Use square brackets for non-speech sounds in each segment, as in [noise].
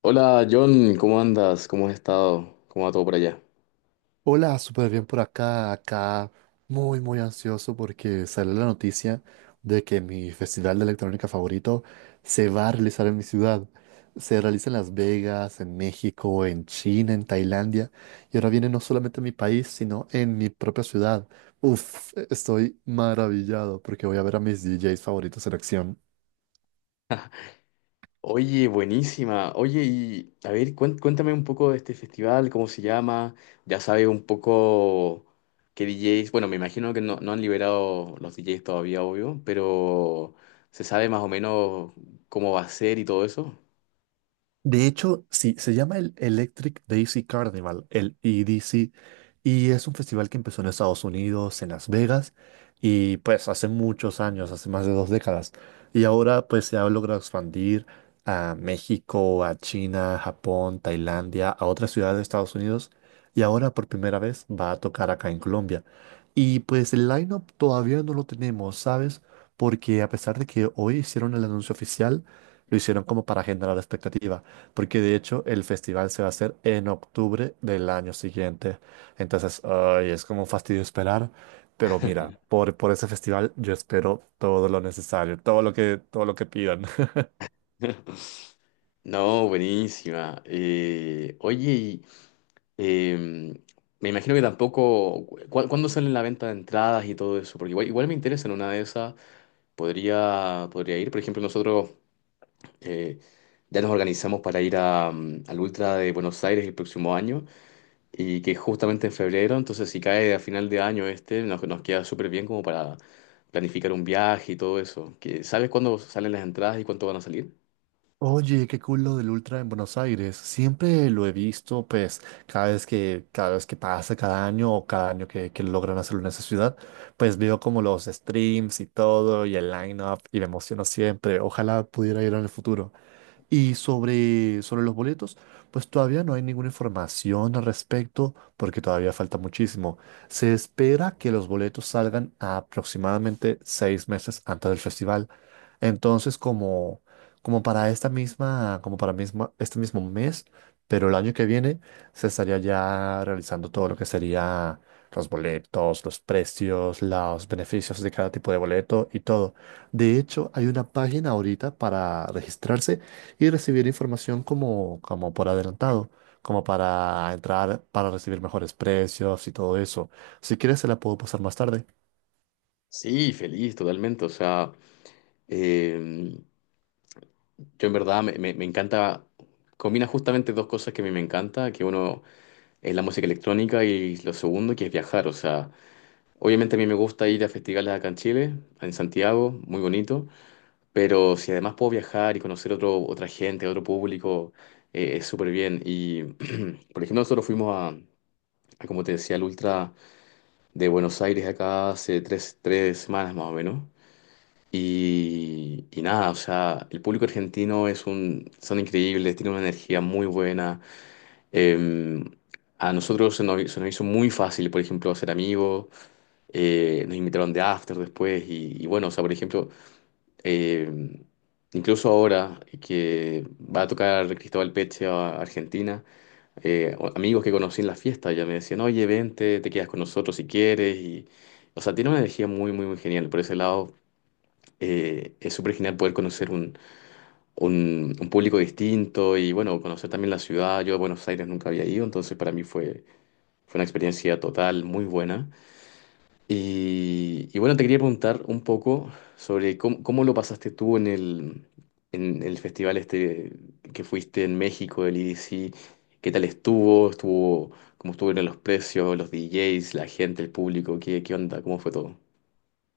Hola John, ¿cómo andas? ¿Cómo has estado? ¿Cómo va todo por allá? Hola, súper bien por acá muy muy ansioso porque salió la noticia de que mi festival de electrónica favorito se va a realizar en mi ciudad. Se realiza en Las Vegas, en México, en China, en Tailandia y ahora viene no solamente a mi país, sino en mi propia ciudad. Uf, estoy maravillado porque voy a ver a mis DJs favoritos en acción. Oye, buenísima. Oye, y a ver, cuéntame un poco de este festival, cómo se llama. Ya sabes un poco qué DJs. Bueno, me imagino que no han liberado los DJs todavía, obvio, pero ¿se sabe más o menos cómo va a ser y todo eso? De hecho, sí, se llama el Electric Daisy Carnival, el EDC, y es un festival que empezó en Estados Unidos, en Las Vegas, y pues hace muchos años, hace más de 2 décadas, y ahora pues se ha logrado expandir a México, a China, Japón, Tailandia, a otras ciudades de Estados Unidos, y ahora por primera vez va a tocar acá en Colombia. Y pues el lineup todavía no lo tenemos, ¿sabes? Porque a pesar de que hoy hicieron el anuncio oficial, lo hicieron como para generar expectativa. Porque de hecho el festival se va a hacer en octubre del año siguiente. Entonces, ay, es como un fastidio esperar. Pero mira, por ese festival yo espero todo lo necesario, todo lo que pidan. [laughs] [laughs] No, buenísima. Eh, Me imagino que tampoco. ¿Cuándo sale la venta de entradas y todo eso? Porque igual me interesa en una de esas. Podría ir. Por ejemplo, nosotros eh, ya nos organizamos para ir a, al Ultra de Buenos Aires el próximo año y que es justamente en febrero. Entonces, si cae a final de año este, nos queda súper bien como para planificar un viaje y todo eso. Que, ¿sabes cuándo salen las entradas y cuánto van a salir? Oye, qué cool lo del Ultra en Buenos Aires. Siempre lo he visto, pues, cada vez que pasa, cada año o cada año que logran hacerlo en esa ciudad, pues veo como los streams y todo y el line-up y me emociono siempre. Ojalá pudiera ir en el futuro. Y sobre los boletos, pues todavía no hay ninguna información al respecto porque todavía falta muchísimo. Se espera que los boletos salgan aproximadamente 6 meses antes del festival. Entonces, como, como para esta misma, como para misma, este mismo mes, pero el año que viene, se estaría ya realizando todo lo que sería los boletos, los precios, los beneficios de cada tipo de boleto y todo. De hecho, hay una página ahorita para registrarse y recibir información como por adelantado, como para entrar, para recibir mejores precios y todo eso. Si quieres, se la puedo pasar más tarde. Sí, feliz, totalmente. O sea, em, yo en verdad me encanta, combina justamente dos cosas que a mí me encanta, que uno es la música electrónica y lo segundo que es viajar, o sea, obviamente a mí me gusta ir a festivales acá en Chile, en Santiago, muy bonito, pero si además puedo viajar y conocer otro, otra gente, otro público, es súper bien. Y, [clears throat] por ejemplo, nosotros fuimos, como te decía, al Ultra de Buenos Aires acá hace tres semanas más o menos. Y nada, o sea, el público argentino es un, son increíbles, tienen una energía muy buena. Eh, a nosotros se nos hizo muy fácil, por ejemplo, hacer amigos. Nos invitaron de after después y bueno, o sea, por ejemplo, eh, incluso ahora que va a tocar Cristóbal Peche a Argentina, amigos que conocí en la fiesta ya me decían, oye, vente, te quedas con nosotros si quieres. Y, o sea, tiene una energía muy, muy, muy genial por ese lado, es súper genial poder conocer un público distinto y bueno, conocer también la ciudad. Yo a Buenos Aires nunca había ido, entonces para mí fue, fue una experiencia total, muy buena. Y bueno, te quería preguntar un poco sobre cómo, cómo lo pasaste tú en el festival este que fuiste en México, del EDC. ¿Qué tal estuvo? ¿Estuvo, cómo estuvieron los precios, los DJs, la gente, el público? ¿Qué, qué onda? ¿Cómo fue todo?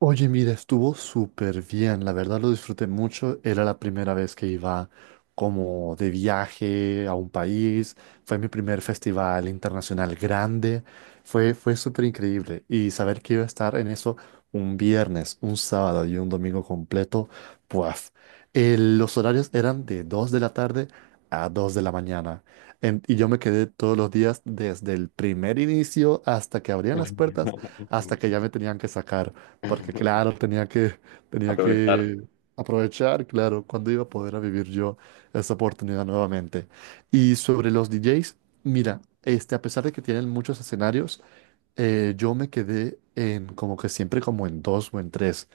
Oye, mira, estuvo súper bien, la verdad lo disfruté mucho, era la primera vez que iba como de viaje a un país, fue mi primer festival internacional grande, fue súper increíble y saber que iba a estar en eso un viernes, un sábado y un domingo completo, pues los horarios eran de 2 de la tarde a 2 de la mañana. Y yo me quedé todos los días desde el primer inicio hasta que abrían las puertas, hasta [laughs] que ya me tenían que sacar. Porque claro, tenía Aprovechar. que aprovechar, claro, cuando iba a poder a vivir yo esa oportunidad nuevamente. Y sobre los DJs, mira, este, a pesar de que tienen muchos escenarios, yo me quedé en como que siempre como en dos o en tres,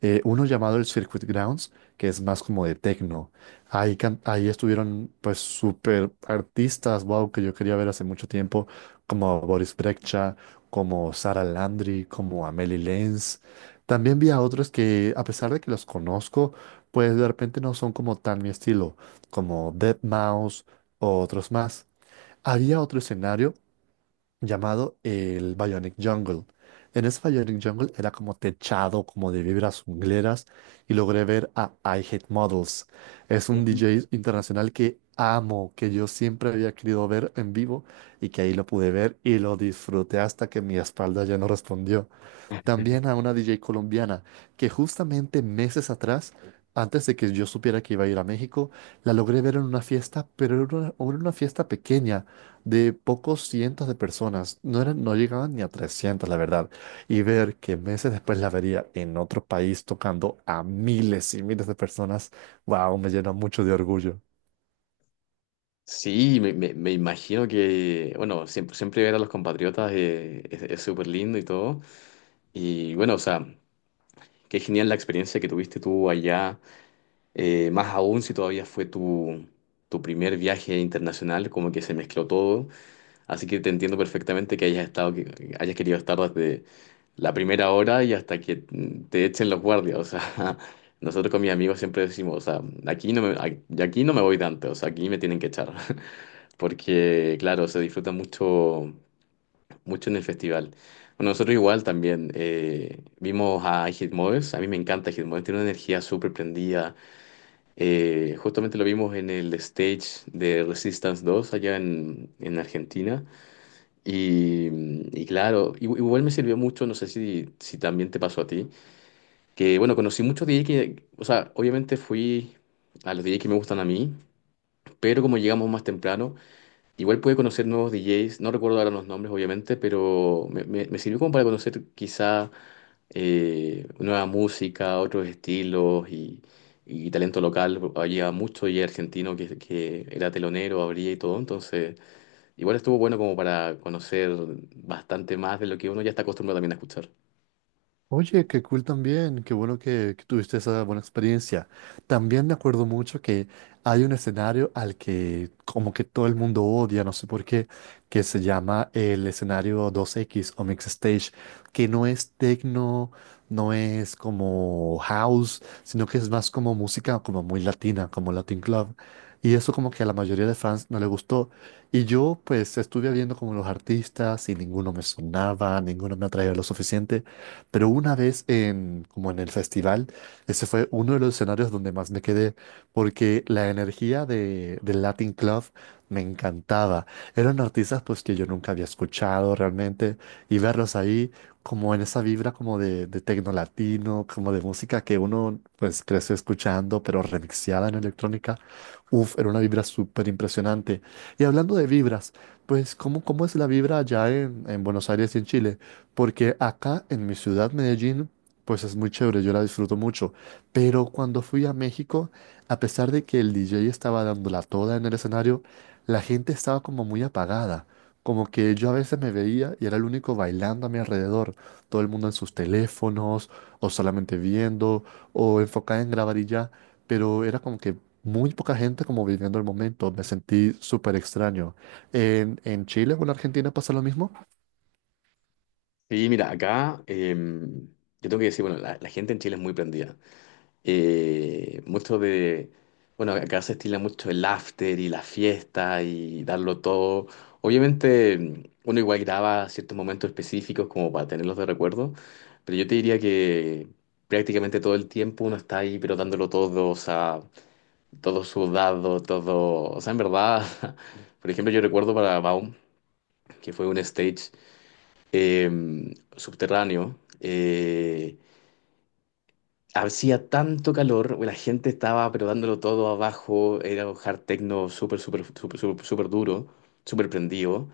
uno llamado el Circuit Grounds, que es más como de techno. Ahí, ahí estuvieron pues súper artistas, wow, que yo quería ver hace mucho tiempo, como Boris Brejcha, como Sara Landry, como Amelie Lenz. También vi a otros que, a pesar de que los conozco, pues de repente no son como tan mi estilo, como deadmau5 o otros más. Había otro escenario llamado el Bionic Jungle. En ese Bionic Jungle era como techado, como de vibras jungleras, y logré ver a I Hate Models. Es un DJ internacional que amo, que yo siempre había querido ver en vivo y que ahí lo pude ver y lo disfruté hasta que mi espalda ya no respondió. También a una DJ colombiana que justamente meses atrás, antes de que yo supiera que iba a ir a México, la logré ver en una fiesta, pero era una fiesta pequeña de pocos cientos de personas. No eran, no llegaban ni a 300, la verdad. Y ver que meses después la vería en otro país tocando a miles y miles de personas, wow, me llena mucho de orgullo. Sí, me imagino que, bueno, siempre, siempre ver a los compatriotas, es súper lindo y todo. Y bueno, o sea, qué genial la experiencia que tuviste tú allá, más aún si todavía fue tu, tu primer viaje internacional, como que se mezcló todo. Así que te entiendo perfectamente que hayas estado, que hayas querido estar desde la primera hora y hasta que te echen los guardias. O sea, [laughs] nosotros con mis amigos siempre decimos, o sea, aquí no me voy tanto, o sea, aquí me tienen que echar porque claro, se disfruta mucho, mucho en el festival. Bueno, nosotros igual también vimos a Hit, a mí me encanta Hit, tiene una energía súper prendida. Justamente lo vimos en el stage de Resistance 2 allá en Argentina. Y, y claro, igual me sirvió mucho, no sé si también te pasó a ti, que bueno, conocí muchos DJ que, o sea, obviamente fui a los DJ que me gustan a mí, pero como llegamos más temprano, igual pude conocer nuevos DJs, no recuerdo ahora los nombres obviamente, pero me sirvió como para conocer quizá, nueva música, otros estilos y talento local. Había mucho DJ argentino que era telonero, abría y todo, entonces igual estuvo bueno como para conocer bastante más de lo que uno ya está acostumbrado también a escuchar. Oye, qué cool también, qué bueno que tuviste esa buena experiencia. También me acuerdo mucho que hay un escenario al que como que todo el mundo odia, no sé por qué, que se llama el escenario 2X o Mix Stage, que no es techno, no es como house, sino que es más como música como muy latina, como Latin Club. Y eso como que a la mayoría de fans no le gustó. Y yo pues estuve viendo como los artistas y ninguno me sonaba, ninguno me atraía lo suficiente. Pero como en el festival, ese fue uno de los escenarios donde más me quedé, porque la energía del Latin Club me encantaba. Eran artistas pues que yo nunca había escuchado realmente y verlos ahí como en esa vibra como de tecno latino, como de música que uno pues creció escuchando, pero remixeada en electrónica. Uf, era una vibra súper impresionante. Y hablando de vibras, pues cómo es la vibra allá en Buenos Aires y en Chile? Porque acá en mi ciudad, Medellín, pues es muy chévere, yo la disfruto mucho. Pero cuando fui a México, a pesar de que el DJ estaba dándola toda en el escenario, la gente estaba como muy apagada. Como que yo a veces me veía y era el único bailando a mi alrededor. Todo el mundo en sus teléfonos, o solamente viendo, o enfocada en grabar y ya. Pero era como que muy poca gente como viviendo el momento. Me sentí súper extraño. En Chile o en Argentina pasa lo mismo? Y mira, acá yo tengo que decir, bueno, la gente en Chile es muy prendida. eh, mucho de, bueno, acá se estila mucho el after y la fiesta y darlo todo. Obviamente uno igual graba ciertos momentos específicos como para tenerlos de recuerdo, pero yo te diría que prácticamente todo el tiempo uno está ahí, pero dándolo todo, o sea, todo sudado, todo, o sea, en verdad, [laughs] por ejemplo, yo recuerdo para Baum, que fue un stage subterráneo. Hacía tanto calor, la gente estaba pero dándolo todo abajo, era un hard techno súper, súper, súper, súper, súper duro, súper prendido.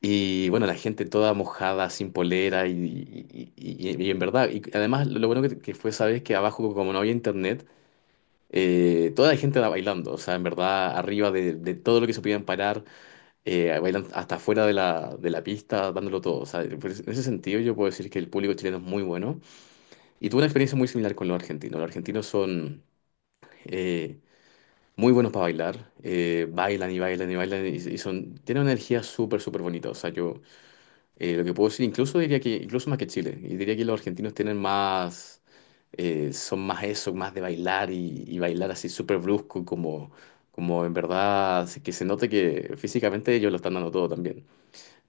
Y bueno, la gente toda mojada, sin polera y, y en verdad, y además lo bueno que fue, sabes, que abajo como no había internet, toda la gente era bailando, o sea, en verdad, arriba de todo lo que se podían parar, bailan hasta afuera de la pista, dándolo todo. O sea, en ese sentido yo puedo decir que el público chileno es muy bueno. Y tuve una experiencia muy similar con los argentinos. Los argentinos son eh, muy buenos para bailar. Bailan y bailan y bailan y son, tienen una energía súper, súper bonita. O sea, yo lo que puedo decir, incluso diría que, incluso más que Chile, y diría que los argentinos tienen más, son más eso, más de bailar y bailar así súper brusco, como, como en verdad, así que se note que físicamente ellos lo están dando todo también.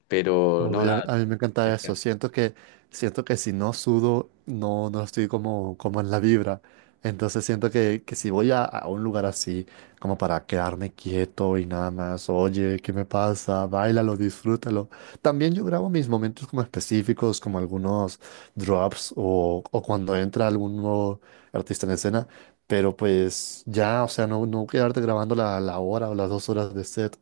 Pero no, Uy, nada, a mí me encanta eso. Siento que si no sudo, no estoy como, como en la vibra. Entonces siento que si voy a un lugar así, como para quedarme quieto y nada más, oye, ¿qué me pasa? Báilalo, disfrútalo. También yo grabo mis momentos como específicos, como algunos drops o cuando entra algún nuevo artista en escena. Pero pues ya, o sea, no quedarte grabando la hora o las 2 horas de set.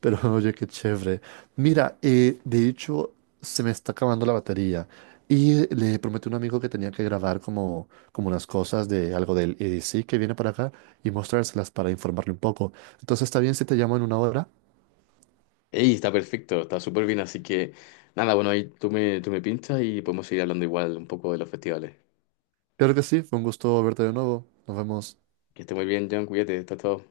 Pero [laughs] oye, qué chévere. Mira, de hecho, se me está acabando la batería y le prometí a un amigo que tenía que grabar como unas cosas de algo del EDC que viene para acá y mostrárselas para informarle un poco. Entonces, ¿está bien si te llamo en 1 hora? ey, está perfecto, está súper bien, así que nada, bueno, ahí tú me pinchas y podemos seguir hablando igual un poco de los festivales. Claro que sí, fue un gusto verte de nuevo. Nos vemos. Que esté muy bien, John, cuídate, está todo.